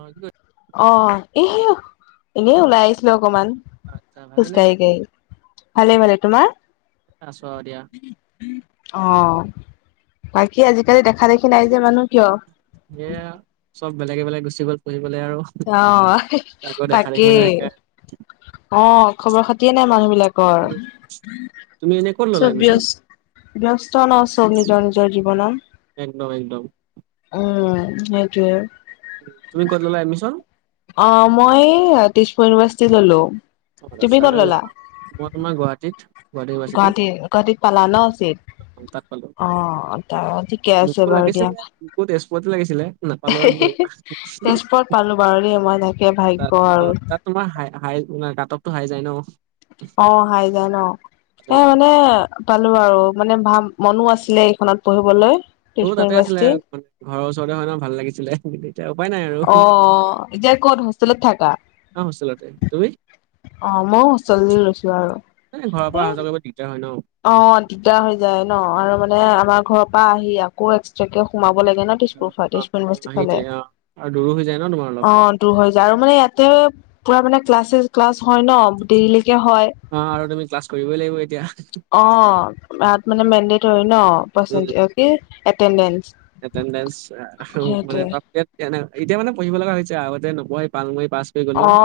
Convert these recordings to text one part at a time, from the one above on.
অ [unintelligible] অ এহেই, এনেই ওলাই আহিছিলো অকমান। আচ্ছা খোজ ভালেই নে কাঢ়ি কাঢ়ি। ভালে ভালে, তোমাৰ? আছো আৰু দিয়া অ, বাকী আজিকালি দেখা দেখি নাই যে মানুহ কিয়? এয়া, চব বেলেগে বেলেগ গুচি গ'ল পঢ়িবলৈ আৰু অ, হে হে কাকো দেখা দেখিয়ে নাই তাকেই, সেইকাৰণে অ খবৰ খাতিয়ে নাই মানুহ বিলাক কৰ, উম তুমি এনে ক'ত ল'লা চব এডমিশ্যন বিয়চ ব্যস্ত ন চব নিজৰ নিজৰ জীৱনত। একদম একদম। অ, সেইটোয়ে। তুমি ক'ত ল'লা এডমিশ্যন? অ মই দিছপুৰ ইউনিভাৰ্চিটিত ললোঁ। অ চাৰে, [unintelligible] মই তোমাৰ গুৱাহাটীত। গুৱাহাটী গুৱাহাটীত পালা ন চিত, তাত পালো অ তা'ৰ থিকে আছে মোকো বাৰু দিয়া। লাগিছিলে মোকো তেজপুৰতে লাগিছিলে নাপালো হে আৰু কি হে হে, কৰিবা তেজপুৰত পালো বাৰু দে মই লাইক তাত তাত তোমাৰ হাই হাই কাটপটো হাই যায় ন? অ হাই জাই ন, সেইটো এ সেইকাৰণে মানে পালো আৰু মানে ভা মনো আছিলে এইখনত পঢ়িবলৈ [unintelligible] তেজপুৰ তাতে আছিলে ইউনিভাৰ্চিটি ঘৰৰ ওচৰতে হয় নহ ভাল লাগিছিলে কিন্তু এতিয়া উপায় নাই আৰু অহ এতিয়া ক'ত হোষ্টেলত থাকা অ হোষ্টেলতে তুমি অ ম ও হোষ্টেল লৈ লৈছো আৰু এ ঘৰৰ পৰা আহা যোৱা কৰিব দিগদাৰ হয় ন অ দিগদাৰ হৈ যায় ন আৰু মানে আমাৰ ঘৰৰ পৰা আহি আকৌ এক্সট্ৰাকে সোমাব লাগে ন অ', অ, সেইটোৱে অ', আৰু দূৰো হৈ যায় ন তোমাৰ অলপ [unintelligible] দুৰ হৈ যায় আৰু মানে ইয়াতে পুৰা মানে ক্লাছেছ ক্লাছ হয় ন দেৰিলৈকে হয় অ আৰু তুমি ক্লাছ কৰিবই লাগিব এতিয়া অ তাত মান মেনদতৰি ন পা উম, [unintelligible] এতেনদেন্স এটেনডেঞ্চ আৰু মানে এনে এতিয়া মানে পঢ়িব লগা হৈছে আগতে নপঢ়ে পাল মাৰি পাছ কৰি গ'লো অ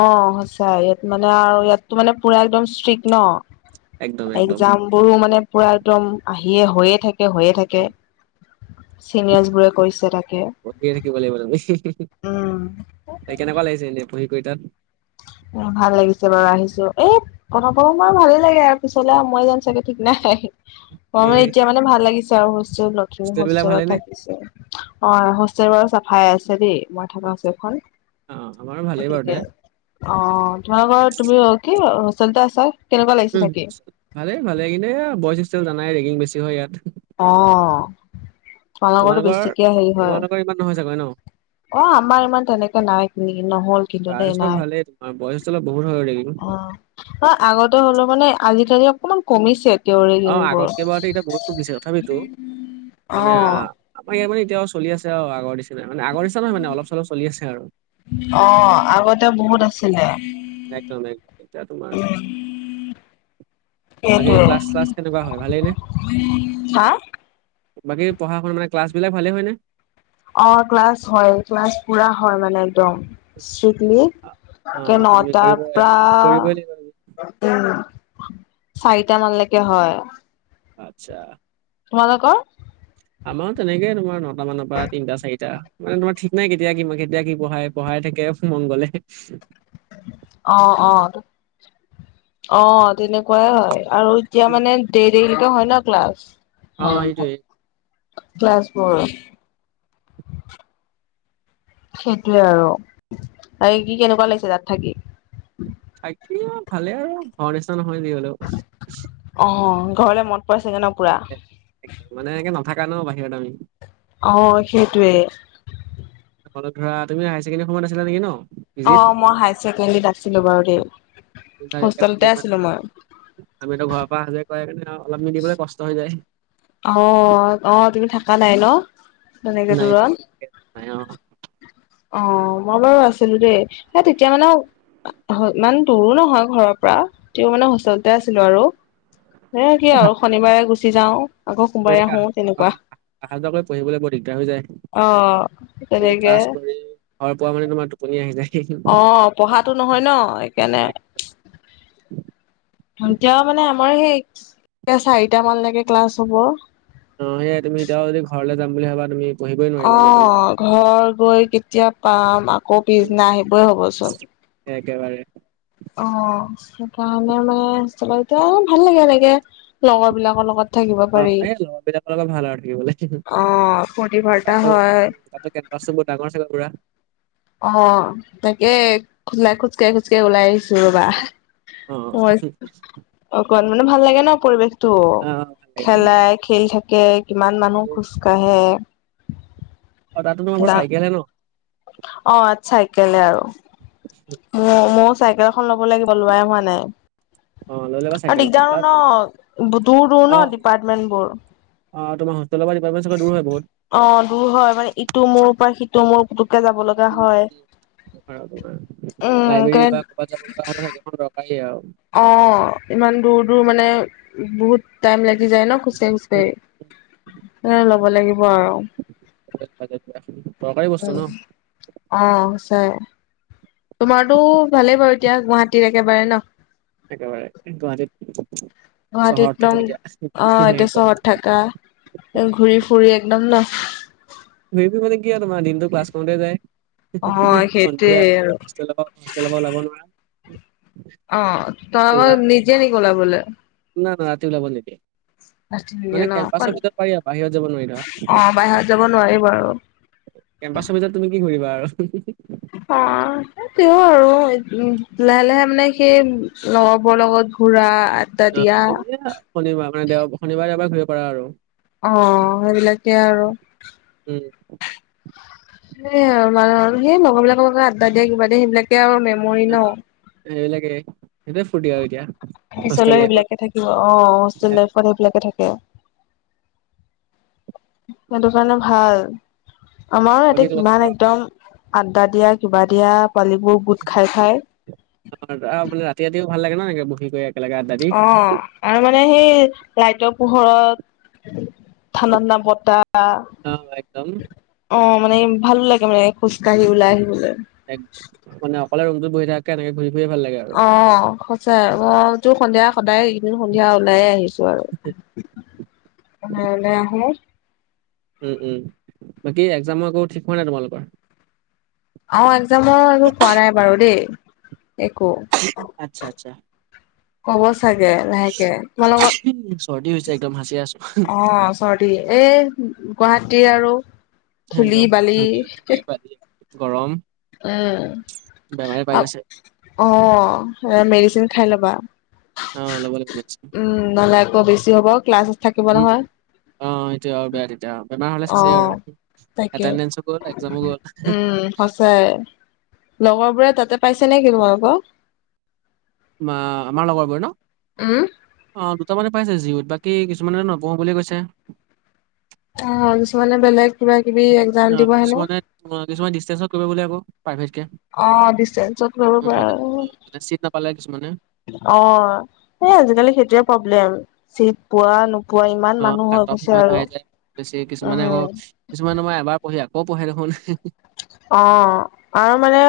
অ সঁচা ইয়াত মানে আৰু ইয়াতো মানে পুৰা একদম ইষ্ট্ৰিক্ট ন একদম একদম একজাম বোৰো মানে পুৰা একদম আহিয়ে হৈয়ে থাকে হৈয়ে থাকে কে চিনিয়ৰ্ছবোৰে কৈছে তাকে পঢ়িয়ে থাকিব লাগিব হে হে উম ত কেনেকুৱা লাগিছে এনেই পঢ়ি কৰি তাত অ ভাল লাগিছে বাৰু আহিছো এই প্ৰথম প্ৰথম আৰু ভালে লাগে আৰু পিছলে মই যাম চাগে ঠিক নাই ম এনে মানে এতিয়া মানে ভাল লাগিছে আৰু হোষ্টেল ল হোষ্টেল বিলাক ভালে হোষ্টেলত নে? থাকিছে অ হোষ্টেল বাৰ চাফাই আছে দেই মই থকা আছে আচ্ছা। এফাল অ', আমাৰো ভালেই বাৰু দে গতিকে [unintelligible] অ যোৱা বাৰ তুমি অ কি হোষ্টেলতে আছা [unintelligible] উম থাকি ভালেই ভালে কিন্ত এ বইচষ্টেল জানাই ৰেগিং বেছি হয় ইয়াত অ [unintelligible] তোমালোকৰ বেছিকে হেৰি হয় তোমালোকৰ ইমান নহয় চাগৈ ন অ আমাৰ ইমান তেনেকে নাই নহল কিন্তু দেই গাৰ্লছৰ নাই ভালেই তোমাৰ বইজ হোষ্টেলত বহুত হয় ৰেগিং অ অ আগতে হলো মানে আজিকালি অকমান কমিছে তেওঁৰে অ ঋণবোৰ আগতকে বাৰু এতিয়া বহুত [unintelligible] তথাপিতো মানে অ আমাক ইয়াতে এতিয়া চলি আছে আৰু আগৰ নিচিনা মানে আগৰ নিচিনা নহয় মানে অলপ চলপ চলি আছে আৰু অ আগতে বহুত আছিলে একদম একদম এতিয়া তোমাৰ উম বাকী সেইটোৱে ক্লাছ [unintelligible] কেনেকুৱা হয় ভালেইনে হা বাকী পঢ়া শুনা মানে ক্লাছ বিলাক ভালেই হয়নে অ ক্লাছ হয় ক্লাছ পুৰা হয় মানে একদম শ্ৰিকলি অ কৰে আৰু তুমি নটাৰ কৰিব কৰিবই লাগিব তুমি পৰা উম চাৰিটা মানলৈকে হয় আচ্ছা তোমালোকৰ আমাৰো তেনেকে তোমাৰ নটা মানৰ পৰা তিনিটা চাৰিটা মানে তোমাৰ ঠিক নাই কেতিয়া কি মই কেতিয়া কি পঢ়ায় পঢ়াই থাকে মনগলে অ অ অ তেনেকুৱাই হয় আৰু এতিয়া উম, মানে দেৰি দেৰি [unintelligible] হয় ন ক্লাছ অ সেইটোয়ে ক্লাছবোৰ সেইটোৱে আৰু আৰে কি কেনেকুৱা লাগিছে তাত থাকি থাকি আৰু ভালে আৰু ঘৰ নিচিনা নহয় যি হ'লেও অ ঘৰলে মনত পৰে চাগে ন পুৰা একদম মানে এনেকে নাথাকা ন বাহিৰত আমি অঁ সেইটোৱেই। [unintelligible] [unintelligible] ধৰা হায়াৰ ছেকেণ্ডাৰীৰ সময়ত আছিলা নেকি ন? পিজিত অঁ মই হায়াৰ ছেকেণ্ডাৰীত আছিলো বাৰু দেউতা দেই। এনেকে থাকেই হোষ্টেলতে মানে আছিলো ন। মই। [unintelligible] আমিতো ঘৰৰ পৰা অহা-যোৱা কৰা কাৰনে আউ অলপ মিলিবলৈ কষ্ট হৈ যায়। [unintelligible] অঁ-অঁ! তুমি থাকা নাই ন? [inaudible] তেনেকে নাই-নাই দূৰত? [inaudible] নাই অঁ! অঁ মই বাৰু আছিলো দেই। সেই তেতিয়া মানে [unintelligible] [unintelligible] ইমান দূৰো নহয় ঘৰৰ পৰা, তেতিয়াও মানে হোষ্টেলতে আছিলো আৰু। সেই কি আৰু শনিবাৰে গুচি যাওঁ। [inaudible] আহো [unintelligible] অঁ তেনেকুৱা। আহা-যোৱা কৰি পঢ়িবলৈ বৰ দিগদাৰ হৈ যায়। অ [inaudible] তুমি তেনেকে ক্লাছ কৰি ঘৰ পোৱা মানে তোমাৰ টোপনি আহি যায়। [unintelligible] অঁ পঢ়াতো নহয় ন সেইকাৰণে? [unintelligible] এতিয়া মানে আমাৰ সেই এতিয়া চাৰিটামানলৈকে ক্লাছ হ'ব। [unintelligible] অঁ সেইয়াই তুমি এতিয়াও যদি ঘৰলে যাম বুলি ভাবা তুমি [unintelligible] গৈ পেলাই অঁ ঘৰ গৈ কেতিয়া পাম, আকৌ পিছদিনা আহিবই হ'ব চোন। [inaudible] একেবাৰে [unintelligible] অঁ সেইকাৰণে মানে হোষ্টেলত এতিয়া ভাল লাগে এনেকে লগৰবিলাকৰ লগত। [unintelligible] পাৰি অঁ এই লগৰবিলাকৰ লগত ভাল আৰু থাকিবলে অ ফূৰ্তি [unintelligible] ফাৰ্তা তাতো হয় তাতো কেম্পাচটো বৰ ডাঙৰ চাগে পুৰা? [inaudible] অঁ তাকে [unintelligible] খোজকাঢ়ি-খোজকাঢ়ি ওলাই আহিছো ৰবা। অ মই [unintelligible] অকণ মানে ভাল লাগে ন পৰিৱেশটো, অ ভাল লাগে ভাল লাগে খেলাই [inaudible] খেলি থাকে, কিমান মানুহ খোজ কাঢ়ে। [inaudible] অঁ তাতো তোমাৰ [unintelligible] চাইকেলহে ন? অঁ চাইকেলে আৰু [inaudible] ম-মইও চাইকেল [unintelligible] চাইকেল এখন ল'ব লাগিব, লোৱাই হোৱা নাই। [unintelligible] অ লৈ ল'বা আৰু চাইকেল এখন দিগদাৰো তাত ন, দূৰ-দূৰ ন, ডিপাৰ্টমেন্টবোৰ। [unintelligible] অঁ তোমাৰ হোষ্টেলৰ পৰা ডিপাৰ্টমেন্ট চাগে দূৰ হয় বহুত? [unintelligible] অঁ দূৰ হয় মানে ইটো মোৰ পৰা সিটো মোৰ পুতুককে যাব লগ [unintelligible] উম-উম [unintelligible] তোমাৰ উম কে লাইব্ৰেৰী বা ক'ৰবাত যাব লগা হলে ন [unintelligible] এখন দৰকাৰীয়ে আউ [unintelligible] অঁ ইমান দূৰ-দূৰ মানে বহুত [unintelligible] টাইম লাগি যায় ন উম। খোজকাঢ়ি-খোজকাঢ়ি। উম, সেই কাৰণে ল'ব লাগিব আৰু। [unintelligible] মাজ [unintelligible] হয় [unintelligible] অঁ সঁচাই। তোমাৰতো ভালেই বাৰু এতিয়া গুৱাহাটীত একেবাৰে ন? [unintelligible] একেবাৰে, গুৱাহাটীত গুৱাহাটীত চহৰত একদম থাকো এতিয়া, অ এতিয়া একদম চহৰত [unintelligible] থাকা [unintelligible] [unintelligible] ঘূৰি ফুৰি একদম ন? ঘূৰি ফুৰি মানে কি আৰু তোমাৰ দিনটো ক্লাছ কৰোঁতে অ যায়। সেইটোৱে সন্ধিয়া আৰু হোষ্টেলৰ পৰা [unintelligible] হোষ্টেলৰ পৰা ওলাব নোৱাৰা। [inaudible] [unintelligible] অ তই আকৌ নিজে নি গলা বোলে না-না ৰাতি ওলাব নিদিয়ে। ফাৰ্ষ্ট ইয়েৰ মানে ন অকল কেম্পাছৰ ভিতৰত পাৰি আৰু বাহিৰত যাব নোৱাৰি ধৰা। অ [unintelligible] বাহিৰত যাব নোৱাৰি বাৰু। [inaudible] কেম্পাছৰ ভিতৰত তুমি কি কৰি কৰিবা আৰু [unintelligible] অঁ [inaudible] সেই তেও আৰু উ লাহে লাহে মানে সেই লগৰবোৰৰ লগত ঘূৰা, আড্ডা অ দিয়া তুমি শনিবাৰ মানে দেও শনিবাৰে এবাৰ ঘূৰিব পাৰা আৰু। অ সেইবিলাকে আৰু। উম! সেইয়া আৰু মানে হল কি লগৰ বিলাকৰ লগত আড্ডা দিয়া, কিবা দিয়া সেইবিলাকে আৰু মেমৰি ন! এইবিলাকে সেইটোৱে ফূৰ্তি আৰু এতিয়া। হোষ্টেল পিছলৈ লাইফত সেইবিলাকে থাকিব, অ এ, সেইবিলাকে থাকে, সেইটো কাৰণে ভাল। আমাৰো বাকী ইয়াতে কিমান তোমালোকৰ একদম আড্ডা দিয়া, কিবা দিয়া, পোৱালিবোৰ গোট খায়, খায়। অ বোলে ৰাতি ৰাতিও ভাল লাগে ন! একে বহি কৰি একেলগে আড্ডা দি। অ, আৰু মানে সেই লাইটৰ পোহৰত, ঠাণ্ডা ঠাণ্ডা বতাহ, অ' একদম আহ, অ মানে ভালো লাগে মানে খোজ কঢ়ি ওলাই আহিবলৈ। এক মানে অকলে ৰুমটোত বহি থকাতকে এনেকে ঘূৰি ফুৰিয়ে ভাল লাগে। আৰু অ সঁচাই, মইতো সন্ধিয়া সদায় এইকেইদিন সন্ধিয়া ওলায়ে আহিছো আৰু। অঁ! ওলাই আহে। উম, উম! বাকী একজামৰ আকৌ ঠিক হোৱা নাই তোমালোকৰ? অ একজামৰ আৰু কোৱা নাই বাৰু দেই একো। আচ্ছা, আচ্ছা, কব চাগে লাহেকে, তোমালোকৰ চৰ্দি হৈছে একদম সাচিয়াই আছোঁ। অ চৰ্দি, এই গুৱাহাটী আৰু ধূলি একদম বালি ধূলি ধূলি-বালি, গৰম, উম! বেমাৰে পাই গৈছে অ মেডিচিন খাই ল'বা। অ' ল'ব লাগিব মেডিচিন। উম! নহলে আকৌ বেছি হ'ব, ক্লাছ থাকিব নহয়। অঁ এইটোৱে আৰু বেয়া তেতিয়া, বেমাৰ হ'লে অ চেছে আৰু তাকে এটেণ্ডেঞ্চো গ'ল একজামো গ'ল। চাই লগৰ বোৰে তাতে পাইছে নে কি তোমালোকৰ? মা, আমাৰ লগৰবোৰ ন? উম! অ দুটা মানে পাইছে জিঅত, বাকী কিছুমানে নপঢ়ো বুলি কৈছে। অ কিছুমানে, বেলেগ কিবা-কিবি একজাম দিব হেনো। কিছুমান, ডিচটেঞ্চত কৰিব বোলে আকৌ প্ৰাইভেটকে। অ, ডিচটেন্সত কৰিব পাৰে। অ, উম, মানে চিট নাপালে কিছুমানে এই আজিকালি সেইটোৱে প্ৰব্লে। চিট পোৱা, নোপো অ কাটব ইমান হাইজ লাগে বেছি, কিছুমানে আকৌ উম কিছুমানে, মই এবাৰ পঢ়ি আকৌ পঢ়ে দেখোন। অ আৰু মানে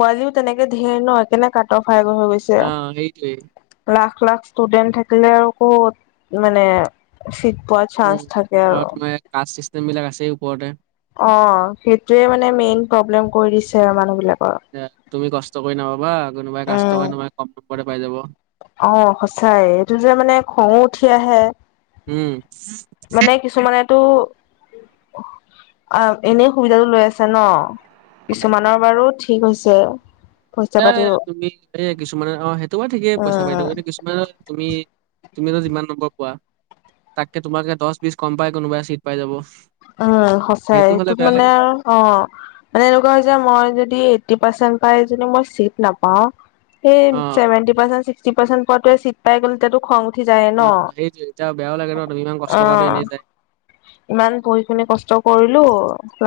পোৱালিও তেনেকে ধেৰ ন! সেইকাণে কাঠব হাইজ হৈ গৈছে। অ সেইটোৱে। লাখ, লাখ ষ্টুডেণ্ট থাকিলে আৰু ক'ত মানে চিট পোৱা চান্স উম! থাকে আৰু তোমাৰ কাষ্ট-চিষ্টেমবিলাক আছেই ওপৰতে। অ সেইটোয়ে মানে, মেইন প্ৰব্লেম কৰি উম দিছে আৰু মানুহ বিলাকৰ। এ তুমি কষ্ট কৰি নাপাবা, কোনোবাই কাষ্ট উম, থকা! কম নম্বৰতে পাই যাব। অ সচাই, এইটো যে মানে খঙো উঠি আহে, উম! মানে কিছুমানেতটো এনে সুবিধাটো লৈ আছে ন। কিছুমানৰ বাৰু ঠিক হৈছে। পইচা এ পাতি তুমি এই কিছুমানে অঁ সেইটো বাৰু ঠিকেই পইচা পাইটো উম কি তোমাৰ তুমি তুমি যিমান নম্বৰ পোৱা। তাতকে তোমালোকে দহ বিশ কম পাই কোনোবাই চিট পাই যাব। উম সঁচাই সেইটো হলে সটোত বেয়া মানে লাগে আও অ মানে এনেকুৱা হৈছে মই যদি এইটটি পাৰ্চেন্ট পাই যদি মই চিট নাপাও সেই অ চেভেন্তি পাৰ্চেন্ট ছিক্সিটি পাৰ্চেন্ট পোৱাটোৱে চিট পাই গলে টো, তেতিয়া খং উঠি যায়ে ন অঁ সেইটো এতিয়া বেয়া লাগে ন তুমি ইমান কষ্ট অ কৰাটো এনেই যায়। ইমান পঢ়ি শুনি কষ্ট কৰিলো,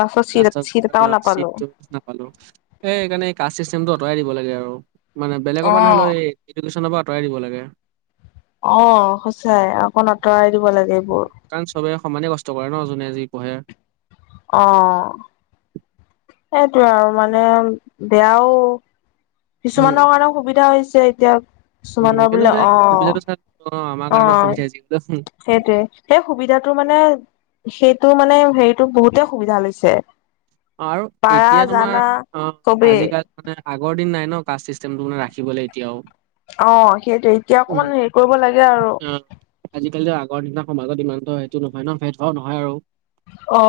লাষ্টত চি চিত এটাও নাপালো। চিটটো নাপালো, হেই সেইণে কাষ্ট চিষ্টেমটো আঁতৰাই দিব লাগে আৰু মানে বেলেগৰ অ পৰা নহলো হলে এই এডুকেশ্যনৰ পৰা আঁৰাই দিব লাগে। অঁ সচাই অকণ আঁতৰাই দিব লাগে উম এইবোৰ কাৰণ চবে সমানে কষ্ট কৰে ন, যোনে যি পঢ়ে। অঁ সেইটোৱে আৰু মানে বেয়াও। উম কিছুমানৰ কাৰণেও সুবিধা হৈছে এতিয়া। উম, কিছুমানৰ বোলে তেনেহ'লে অ সুবিধাটো চা আমাৰ কাৰণত অসুবিধা হৈছে কিন্তু সেইটোয়ে, সেই সুবিধাটো মানে সেইটো মানে হেৰিতটো বহুতে সুবিধা লৈছে। আৰু পাৰা এতিয়া জানা তোমাৰ অঁ চবেই আজিকালি মানে আগৰ দিন নাই ন কাষ্ট চিষ্টেমটো মানে ৰাখিবলৈ এতিয়াও। অঁ সেইটোৱে এতিয়া অকমান হেৰি কৰিব লাগে আৰু। আজিকালি আগৰ দিনা সমাজত ইমানতো সেইটো নহয় ন, ভেদ ভাও নহয় আৰু। অ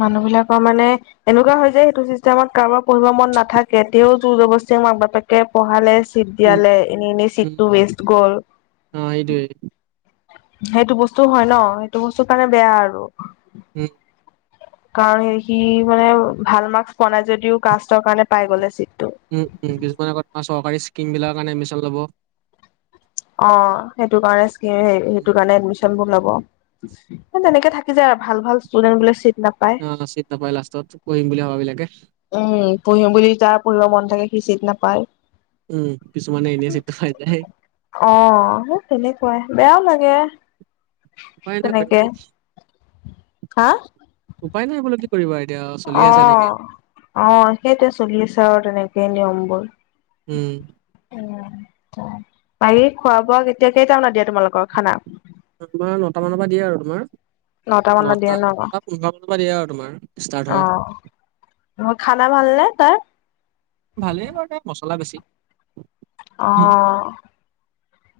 মানুহ বিলাকৰ মানে। এনেকুৱা হয় যে সেইটো চিষ্টেমত কাৰোবাৰ পঢ়িব মন নাথাকে, তেওঁ যোৰ যবস্তি মাক বাপেক কে পঢ়ালে ছিট উম দিয়ালে, এনেই এনেই উম চিটটো ৱেষ্ট গ'ল। অ সেইটোৱে সেইটো বস্তু হয় ন, সেইটো বস্তু কাৰণে বেয়া আৰু। [unintelligible] কাৰণ সেই সি মানে ভাল মাৰ্কচ পোৱা নাই যদিও কাষ্টৰ কাৰণে পাই গলে চিটটো। উম উম কিছুমানে আক তোমাৰ চৰকাৰী স্কিম বিলাকৰ কাৰণে এডমিশ্যন ল'ব। অঁ সেইটো কাৰণে চাগে উম সেইটো কাৰণে এডমিছন ছনবোৰ লব, তেনেকে থাকি যায় আৰু ভাল ভাল ষ্টুডেণ্ট বিলাক চিট নাপয়। অঁ চিত নাপায় লাষ্টত, পঢ়িম বুলি ভাবিলেকে উম, পঢ়িম বুলি যাৰ পঢ়িব মন থাকে সি চিত নাপায়। উম কিছুমানে এনেই চিতটো পাই যায়। অঁ হে তেনেকুৱাই বেয়াও লাগে। উপাই নাই তেনেকে। পি হা উপায় নাই বোলো কি কৰিবা এতিয়া চলি আছে এনেকেই। অঁ সেইটোৱে চলি আছে আৰু তেনেকেই নিয়ম বোৰ। উম। উম, বাকী খোৱা বোৱা কেতিয়া কেইটা মানত দিয়ে তোমালোকৰ খানা? তোমাৰ নটা মানৰ পৰা দিয়ে আৰু, তোমাৰ? মানত দিয়ে নটা ন? পোন্ধৰ মানৰ পৰা দিয়ে আৰু তোমাৰ ষ্টাৰ্ট হয় অ খানা ভাল নে তাৰ। ভালেই লাগে মছলা বেছি উম, অ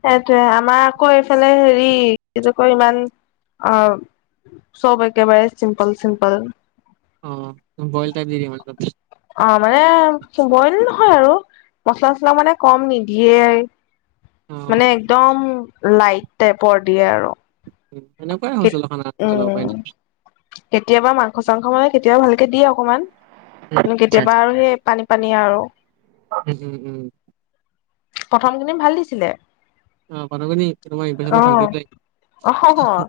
সেইতোৱে আমাৰ আকৌ এইফালে হেৰি কি বুলি কয় ইমান অ চব একেবাৰে চিম্পল চিম্পল অ বইল টাইপ দি দিয়ে মানে তাত অ মানে বইল নহয় আৰু মচলা চছলাও মানে কম নিদিয়ে। অ', মানে একদম লাইট টাইপৰ দিয়ে। আৰু এনেকুৱাই হৈছিল খন আ যাব পাৰ উম নি কেতিয়াবা মাংস, চাংস মানে কেতিয়াবা ভালকে দিয়ে অকনমান উম, আচ্ছা কেতিয়াবা আচ্ছা আৰু সেই- পানী পানী আৰু উম উম উম প্ৰথমখিনি ভাল দিছিলে। অ পঠাবনি তোমাৰ অ ইম্প্যনটা ভালকৈ অ পেলাই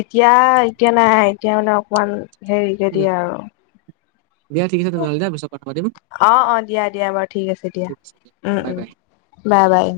এতিয়া এতিয়া নাই এতিয়া মানে অকমান হেৰিকে দিয়ে। আৰু অ দিয়া ঠিক আছে তেনেহ'লে তো পিছত কথা পাতিম অ অ দিয়া দিয়া বাৰু ঠিক ঠিক আছে দিয়া। উম বাই উম বাই বাই বাই